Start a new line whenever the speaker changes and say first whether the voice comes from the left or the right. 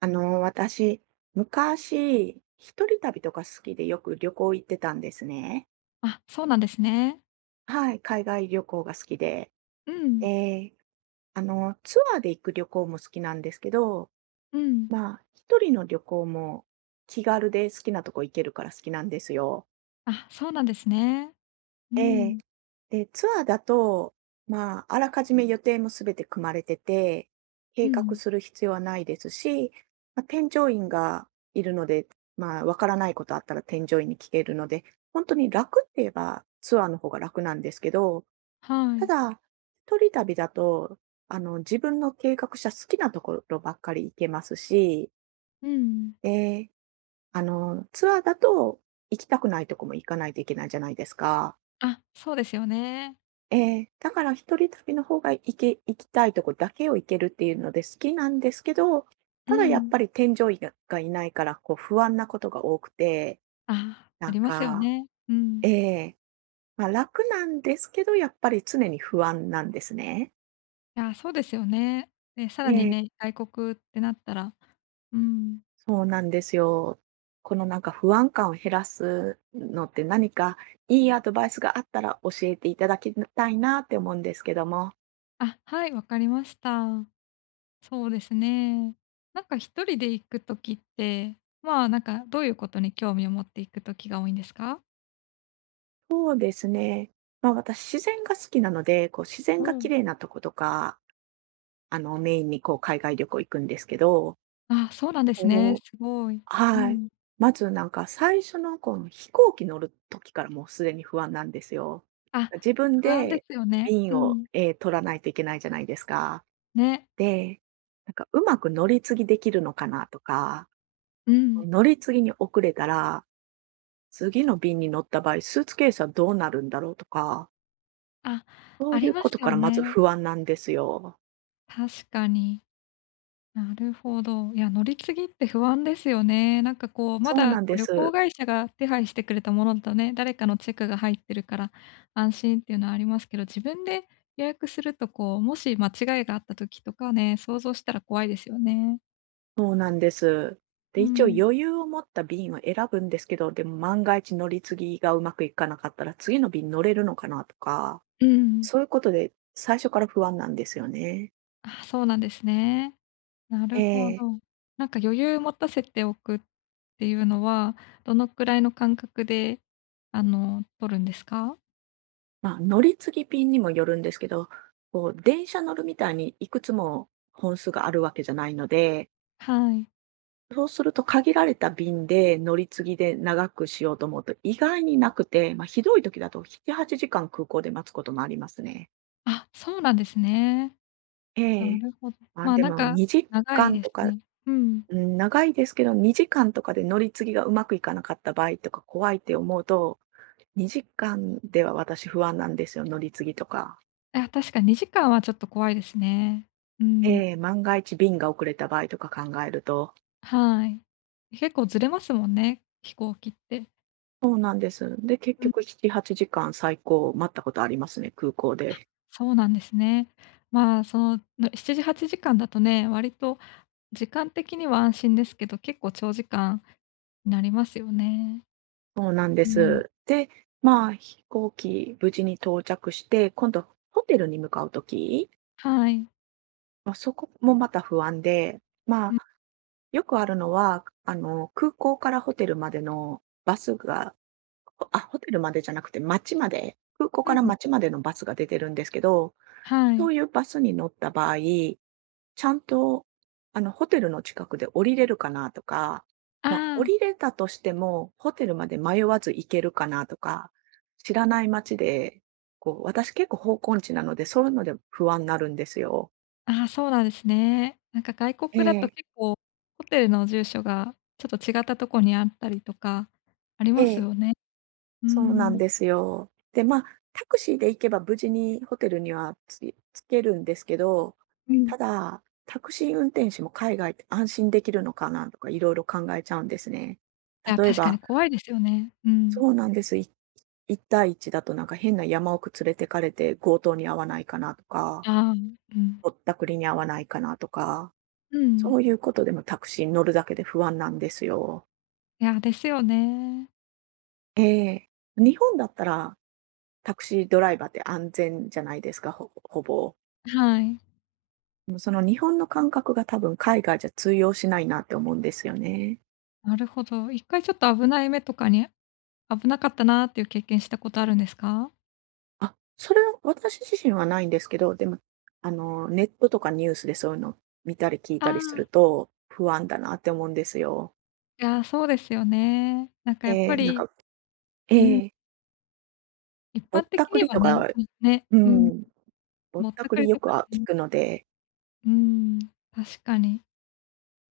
right: 私、昔、一人旅とか好きでよく旅行行ってたんですね。
left: あ、そうなんですね。
right: はい、海外旅行が好きで。
left: うん、
right: で、ツアーで行く旅行も好きなんですけど、
left: うん。
right: 一人の旅行も気軽で好きなとこ行けるから好きなんですよ。
left: あ、そうなんですね。う
right: ええ。
left: ん、
right: で、ツアーだと、あらかじめ予定もすべて組まれてて、
left: う
right: 計画
left: ん、
right: する必要はないですし、添乗員がいるので、わからないことあったら添乗員に聞けるので、本当に楽って言えばツアーの方が楽なんですけど、
left: は
right: た
left: い。
right: だ、一人旅だと、自分の計画した好きなところばっかり行けますし、
left: うん。
right: で、ツアーだと行きたくないとこも行かないといけないじゃないですか。
left: あ、そうですよね。
right: ええ、だから一人旅の方が行きたいとこだけを行けるっていうので好きなんですけど、
left: う
right: ただやっ
left: ん。
right: ぱり添乗員がいないから、こう不安なことが多くて、
left: あ、あ
right: なん
left: りますよ
right: か
left: ね。うん。
right: ええ、ま、楽なんですけど、やっぱり常に不安なんですね。
left: いや、そうですよね。で、さらに
right: ええ、
left: ね、外国ってなったら、うん。
right: そうなんですよ。この不安感を減らすのって、何かいいアドバイスがあったら教えていただきたいなって思うんですけども。
left: あ、はい、わかりました。そうですね。なんか一人で行く時って、まあ、なんかどういうことに興味を持って行く時が多いんですか？
right: そうですね。私、自然が好きなので、こう、自然
left: う
right: が
left: ん。
right: 綺麗なとことか、メインに、こう、海外旅行行くんですけど、
left: あ、そうなんですね。
right: こう
left: すごい。う
right: はい。
left: ん。
right: まず、最初の、飛行機乗る時からもうすでに不安なんですよ。
left: あ、
right: 自分
left: 不安で
right: で
left: すよね。う
right: 便を、
left: ん。
right: 取らないといけないじゃないですか。
left: ね。
right: で、うまく乗り継ぎできるのかなとか、
left: うん。
right: 乗り継ぎに遅れたら、次の便に乗った場合、スーツケースはどうなるんだろうとか、
left: あ、
right: そ
left: あ
right: うい
left: り
right: う
left: ま
right: こ
left: す
right: とか
left: よ
right: らまず
left: ね。
right: 不安なんですよ。
left: 確かに。なるほど。いや、乗り継ぎって不安ですよね。なんかこう、ま
right: そう
left: だ
right: な
left: こ
right: ん
left: う
right: で
left: 旅行
right: す。
left: 会社が手配してくれたものだとね、誰かのチェックが入ってるから安心っていうのはありますけど、自分で予約するとこう、もし間違いがあった時とかね、想像したら怖いですよね。
right: そうなんです。
left: う
right: で、一応
left: ん。
right: 余裕を持った便を選ぶんですけど、でも万が一乗り継ぎがうまくいかなかったら次の便乗れるのかなとか、
left: うん。
right: そういうことで最初から不安なんですよね。
left: あ、そうなんですね。な
right: え
left: るほ
right: え。
left: ど。なんか余裕持たせておくっていうのは、どのくらいの間隔で、あの、取るんですか？
right: 乗り継ぎ便にもよるんですけど、こう電車乗るみたいにいくつも本数があるわけじゃないので、
left: はい。
right: そうすると限られた便で乗り継ぎで長くしようと思うと意外になくて、ひどい時だと7、8時間空港で待つこともありますね。
left: あ、そうなんですね。な
right: ええ。
left: るほど。
right: ま、
left: まあ、
right: で
left: なん
right: も
left: か
right: 2
left: 長
right: 時
left: い
right: 間
left: で
right: と
left: す
right: か、
left: ね。うん。
right: うん、長いですけど2時間とかで乗り継ぎがうまくいかなかった場合とか怖いって思うと、2時間では私不安なんですよ、乗り継ぎとか。
left: あ、確か2時間はちょっと怖いですね。うん。
right: ええ、万が一便が遅れた場合とか考えると。
left: はい。結構ずれますもんね、飛行機って。
right: そうなんです。で、結
left: うん、
right: 局7、8時間最高待ったことありますね、空港で。
left: そうなんですね。まあ、その、の7時8時間だとね、割と時間的には安心ですけど、結構長時間になりますよね。
right: そうなんで
left: うん。
right: す。で、飛行機無事に到着して、今度ホテルに向かうとき
left: はい。
right: そこもまた不安で、ま
left: う
right: あ、
left: ん、
right: よくあるのは、空港からホテルまでのバスが、あ、ホテルまでじゃなくて街まで、空港
left: う
right: から
left: ん、
right: 街までのバスが出てるんですけど、
left: は
right: そ
left: い。
right: ういうバスに乗った場合ちゃんと、ホテルの近くで降りれるかなとか、
left: あ
right: 降りれたとしても、ホテルまで迷わず行けるかなとか、知らない街で、こう、私結構方向音痴なので、そういうので不安になるんですよ。
left: あ、ああ、そうなんですね。なんか外
right: え
left: 国だと
right: え。
left: 結構、ホテルの住所がちょっと違ったとこにあったりとか、あり
right: え
left: ます
right: え。
left: よね。うー
right: そうなん
left: ん。
right: ですよ。で、タクシーで行けば無事にホテルには着けるんですけど、
left: うん。
right: ただ、タクシー運転手も海外って安心できるのかなとかいろいろ考えちゃうんですね。
left: いや、
right: 例え
left: 確かに
right: ば
left: 怖いですよね。うん。
right: そうなんです。1対1だとなんか変な山奥連れてかれて強盗に遭わないかなとか、
left: ああ、うん。
right: ぼったくりに遭わないかなとか、
left: うん。
right: そういうことでもタクシーに乗るだけで不安なんですよ。
left: いや、ですよね。
right: ええ。日本だったら、タクシードライバーって安全じゃないですか、ほぼ。
left: はい。
right: でもうその日本の感覚が多分海外じゃ通用しないなって思うんですよね。
left: なるほど。一回ちょっと危ない目とかに、危なかったなっていう経験したことあるんですか？
right: あ、それは私自身はないんですけど、でも、ネットとかニュースでそういうの見たり聞い
left: あ
right: たりする
left: あ。
right: と、不安だなって思うんですよ。
left: いや、そうですよね。なんかやっ
right: え
left: ぱ
right: え、なん
left: り、
right: かえ
left: うん、
right: え、
left: 一
right: ぼ
left: 般
right: っ
left: 的
right: たく
left: に
right: り
left: は
right: と
left: ね、
right: か、
left: うん、ね、
right: う
left: うん、
right: ん、ぼっ
left: ぼっ
right: た
left: た
right: く
left: くり
right: りよ
left: と
right: く
left: か
right: 聞
left: ね、
right: くので
left: うん、確かに。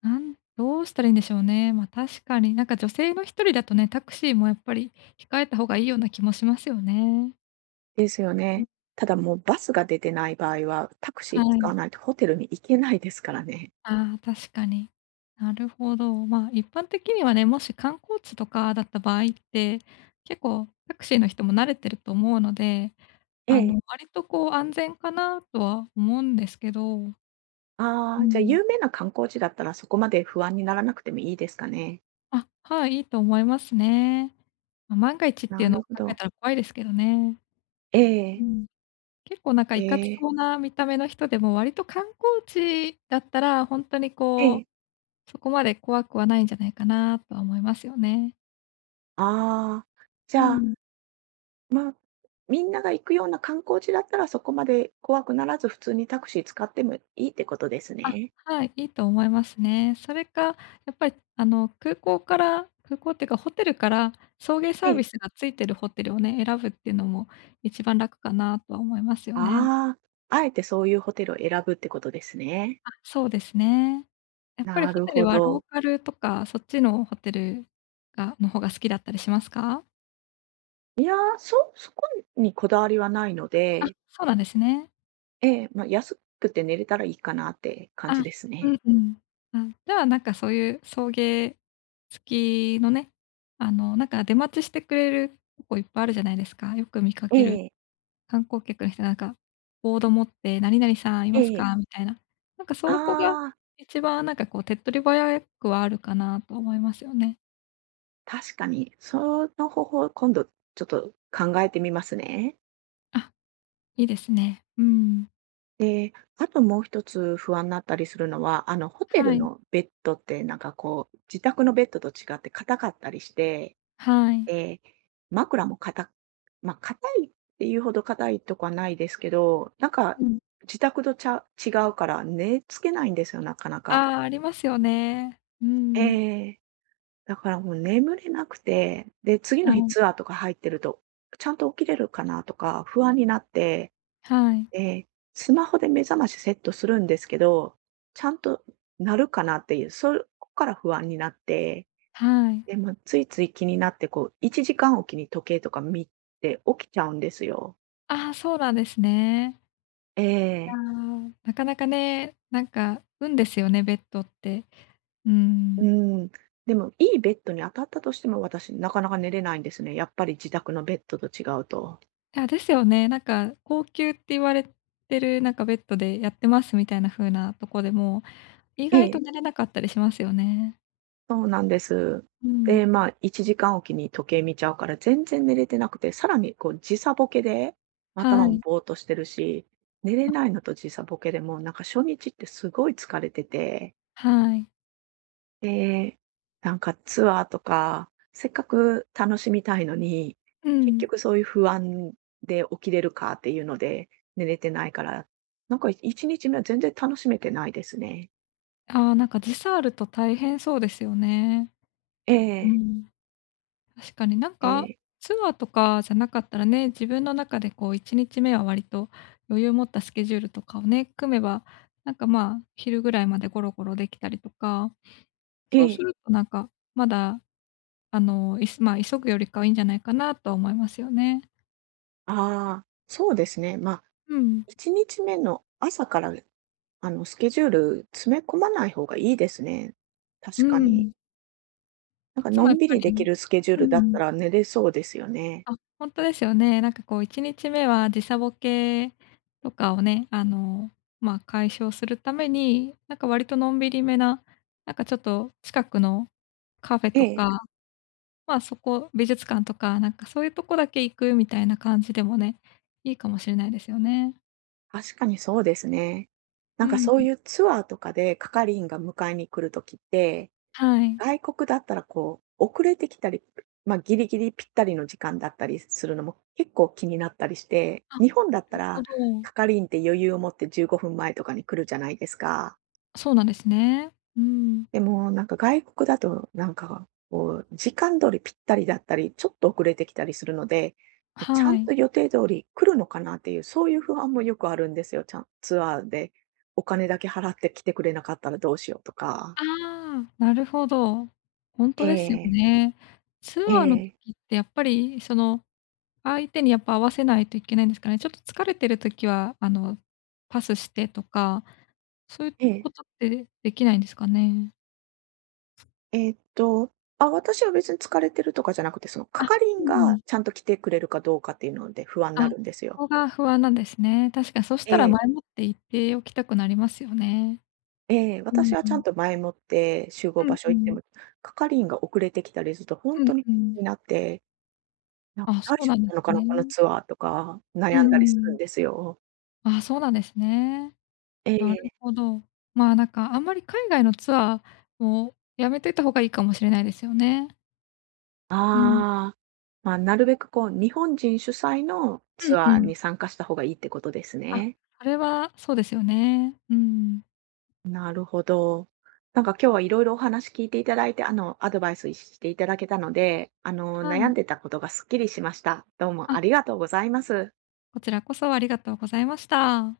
left: どうしたらいいんでしょうね。ま、確かに、なんか女性の一人だとね、タクシーもやっぱり控えた方がいいような気もしますよね。
right: ですよ
left: うん、
right: ね。ただもうバスが出てない場合は、タクシ
left: は
right: ー使
left: い。
right: わないとホテルに行けないですからね。
left: ああ、確かに。なるほど。まあ、一般的にはね、もし観光地とかだった場合って、結構タクシーの人も慣れてると思うので、
right: え
left: あの、
right: え。
left: 割とこう安全かなとは思うんですけど。
right: あ
left: う
right: あ、じゃ、
left: ん。
right: 有名な観光地だったら、そこまで不安にならなくてもいいですかね。
left: あ、はい、いいと思いますね。ま、万が一ってい
right: な
left: うのを
right: るほ
left: 考え
right: ど。
left: たら怖いですけどね。
right: え
left: う
right: え、
left: ん。結構なんか
right: え
left: いかつ
right: え、
left: そうな見た目の人でも割と観光地だったら、ほんとに
right: え
left: こ
right: え。
left: う、そこまで怖くはないんじゃないかなとは思いますよね。
right: ああ、じ
left: う
right: ゃあ、
left: ん。
right: まあ、みんなが行くような観光地だったら、そこまで怖くならず、普通にタクシー使ってもいいってことです
left: あ、
right: ね。
left: はい、いいと思いますね。それか、やっぱりあの、空港から空港っていうかホテルから送迎サ
right: え
left: ービ
right: え。
left: スがついてるホテルをね、選ぶっていうのも一番楽かなとは思いますよね。
right: ああ、あえてそういうホテルを選ぶってことですね。
left: あ、そうですね。やっぱり
right: な
left: ホ
right: る
left: テル
right: ほ
left: はロ
right: ど。
left: ーカルとか、そっちのホテルの方が好きだったりしますか？
right: いやー、そこにこだわりはないの
left: あ、
right: で、
left: そうなんですね。
right: ええ、安くて寝れたらいいかなって感じ
left: あ、
right: です
left: う
right: ね。
left: んうん。あ、じゃあ、なんかそういう送迎付きのね、あの、なんか出待ちしてくれるとこいっぱいあるじゃないですか、よく見か
right: え
left: ける。
right: え、
left: 観光客の人がなんか、ボード持って、「何々さんい
right: え
left: ます
right: え。
left: か？」みたいな。なんかそこが
right: ああ、
left: 一番なんかこう手っ取り早くはあるかなと思いますよね。
right: 確かに。その方法、今度ちょっと考えてみますね。
left: あ、いいですね。うん。
right: で、あともう一つ不安になったりするのは、ホテ
left: は
right: ル
left: い。
right: のベッドってなんかこう、自宅のベッドと違って硬かったりして、
left: はい。
right: で、枕も硬硬いっていうほど硬いとかはないですけど、なんか
left: うん。
right: 自宅と違うから寝つけないんですよ、なかなか。
left: ああ、ありますよね。うん。
right: ええ。だからもう眠れなくて、で、次
left: は
right: の日
left: い。
right: ツアーとか入ってると、ちゃんと起きれるかなとか不安になって、
left: はい。
right: ええ、スマホで目覚ましセットするんですけど、ちゃんと鳴るかなっていう、そこから不安になって、
left: はい。
right: で、ま、ついつい気になって、こう、1時間おきに時計とか見て起きちゃうんですよ。
left: ああ、そうなんですね。
right: え
left: いや、
right: え、
left: なかなかね、なんか運ですよね、ベッドって。う
right: う
left: ん。
right: ーん。でも、いいベッドに当たったとしても、私なかなか寝れないんですね。やっぱり自宅のベッドと違うと。
left: あ、ですよね。なんか高級って言われてる、なんかベッドでやってますみたいな風なとこでも、意
right: え
left: 外と
right: え。
left: 寝れなかったりしますよね。
right: そうなんです。
left: うん。
right: で、1時間おきに時計見ちゃうから、全然寝れてなくて、さらにこう時差ボケで、
left: は
right: 頭も
left: い、
right: ぼーっとしてるし、寝れないのと時差ボケでもうなんか初日ってすごい疲れてて、
left: はい。
right: で、なんかツアーとか、せっかく楽しみたいのに、
left: う
right: 結
left: ん。
right: 局そういう不安で起きれるかっていうので、寝れてないから、なんか1日目は全然楽しめてないですね。
left: ああ、なんか時差あると大変そうですよね。
right: え
left: う
right: え、
left: ん。確かになん
right: え
left: か、
right: え、
left: ツアーとかじゃなかったらね、自分の中でこう1日目は割と余裕を持ったスケジュールとかをね、組めば、なんかまあ、昼ぐらいまでゴロゴロできたりとか、
right: え
left: そうす
right: え、
left: るとなんか、まだあの、まあ、急ぐよりかはいいんじゃないかなとは思いますよね。
right: ああ、そうですね。
left: うん。
right: 1日目の朝から、スケジュール詰め込まない方がいいですね。
left: う
right: 確かに。
left: ん。
right: なん
left: い
right: か
left: つ
right: の
left: もや
right: ん
left: っ
right: び
left: ぱ
right: りでき
left: り、
right: るスケジュー
left: う
right: ルだった
left: ん。
right: ら寝れそうですよね。
left: あ、ほんとですよね。なんかこう1日目は時差ボケとかをね、あの、まあ、解消するために、なんか割とのんびりめな、なんかちょっと近くのカフェ
right: え
left: と
right: え、
left: か、まあ、そこ、美術館とか、なんかそういうとこだけ行くみたいな感じでもね、いいかもしれないですよね。
right: 確かにそうですね。
left: う
right: なんか
left: ん。
right: そういうツアーとかで係員が迎えに来る時って、
left: はい。
right: 外国だったらこう、遅れてきたり、ま、ギリギリぴったりの時間だったりするのも結構気になったりして、
left: あ、
right: 日本だった
left: なるほ
right: ら、
left: ど。
right: 係員って余裕を持って15分前とかに来るじゃないですか。
left: そうなんですね。うん。
right: でも、なんか外国だと、なんか、こう、時間通りぴったりだったり、ちょっと遅れてきたりするので、ちゃ
left: は
right: ん
left: い。
right: と予定通り来るのかなっていう、そういう不安もよくあるんですよ。ちゃんツアーでお金だけ払って来てくれなかったらどうしようと
left: あ
right: か。
left: あ、なるほど。ほんとですよ
right: ええ、
left: ね。ツ
right: え
left: アーの
right: え、
left: 時ってやっぱり、その、相手にやっぱ合わせないといけないんですかね。ちょっと疲れてる時は、あの、パスしてとか、そういう
right: え
left: こ
right: え。
left: とってできないんですかね？
right: えっと、あ、私は別に疲れてるとかじゃなくて、その
left: あ、
right: 係
left: う
right: 員
left: んう
right: が
left: ん。
right: ちゃんと来てくれるかどうかっていうので不安に
left: あ、
right: な
left: そ
right: るんですよ。
left: こが不安なんですね。確かにそし
right: え
left: たら
right: え。
left: 前もって言っておきたくなりますよね。
right: ええ、
left: う
right: 私
left: ん
right: は
left: う
right: ちゃ
left: ん。
right: んと前もって集合
left: うん
right: 場所
left: う
right: 行って
left: ん。
right: も、係員が遅れてきたりするとほん
left: うん
right: とに
left: うん。
right: になって、
left: あ、
right: 「大
left: そう
right: 丈
left: なん
right: 夫
left: で
right: な
left: す
right: のかな、
left: ね。
right: このツアー」とか
left: う
right: 悩
left: ん
right: ん
left: う
right: だりするん
left: ん。
right: ですよ。
left: あ、そうなんですね。
right: え
left: なる
right: え。
left: ほど。まあ、なんかあんまり海外のツアーもやめといた方がいいかもしれないですよね。うん。
right: ああ、なるべくこう、日本人主催の
left: う
right: ツ
left: ん
right: ア
left: う
right: ー
left: ん。
right: に参加した方がいいってことです
left: あ、
right: ね。
left: それはそうですよね。うん。
right: なるほど。なんか今日はいろいろお話聞いていただいて、アドバイスしていただけたので、
left: は
right: 悩
left: い。
right: んでたことがすっきりしました。どう
left: あ、
right: もありがとうございます。
left: こちらこそありがとうございました。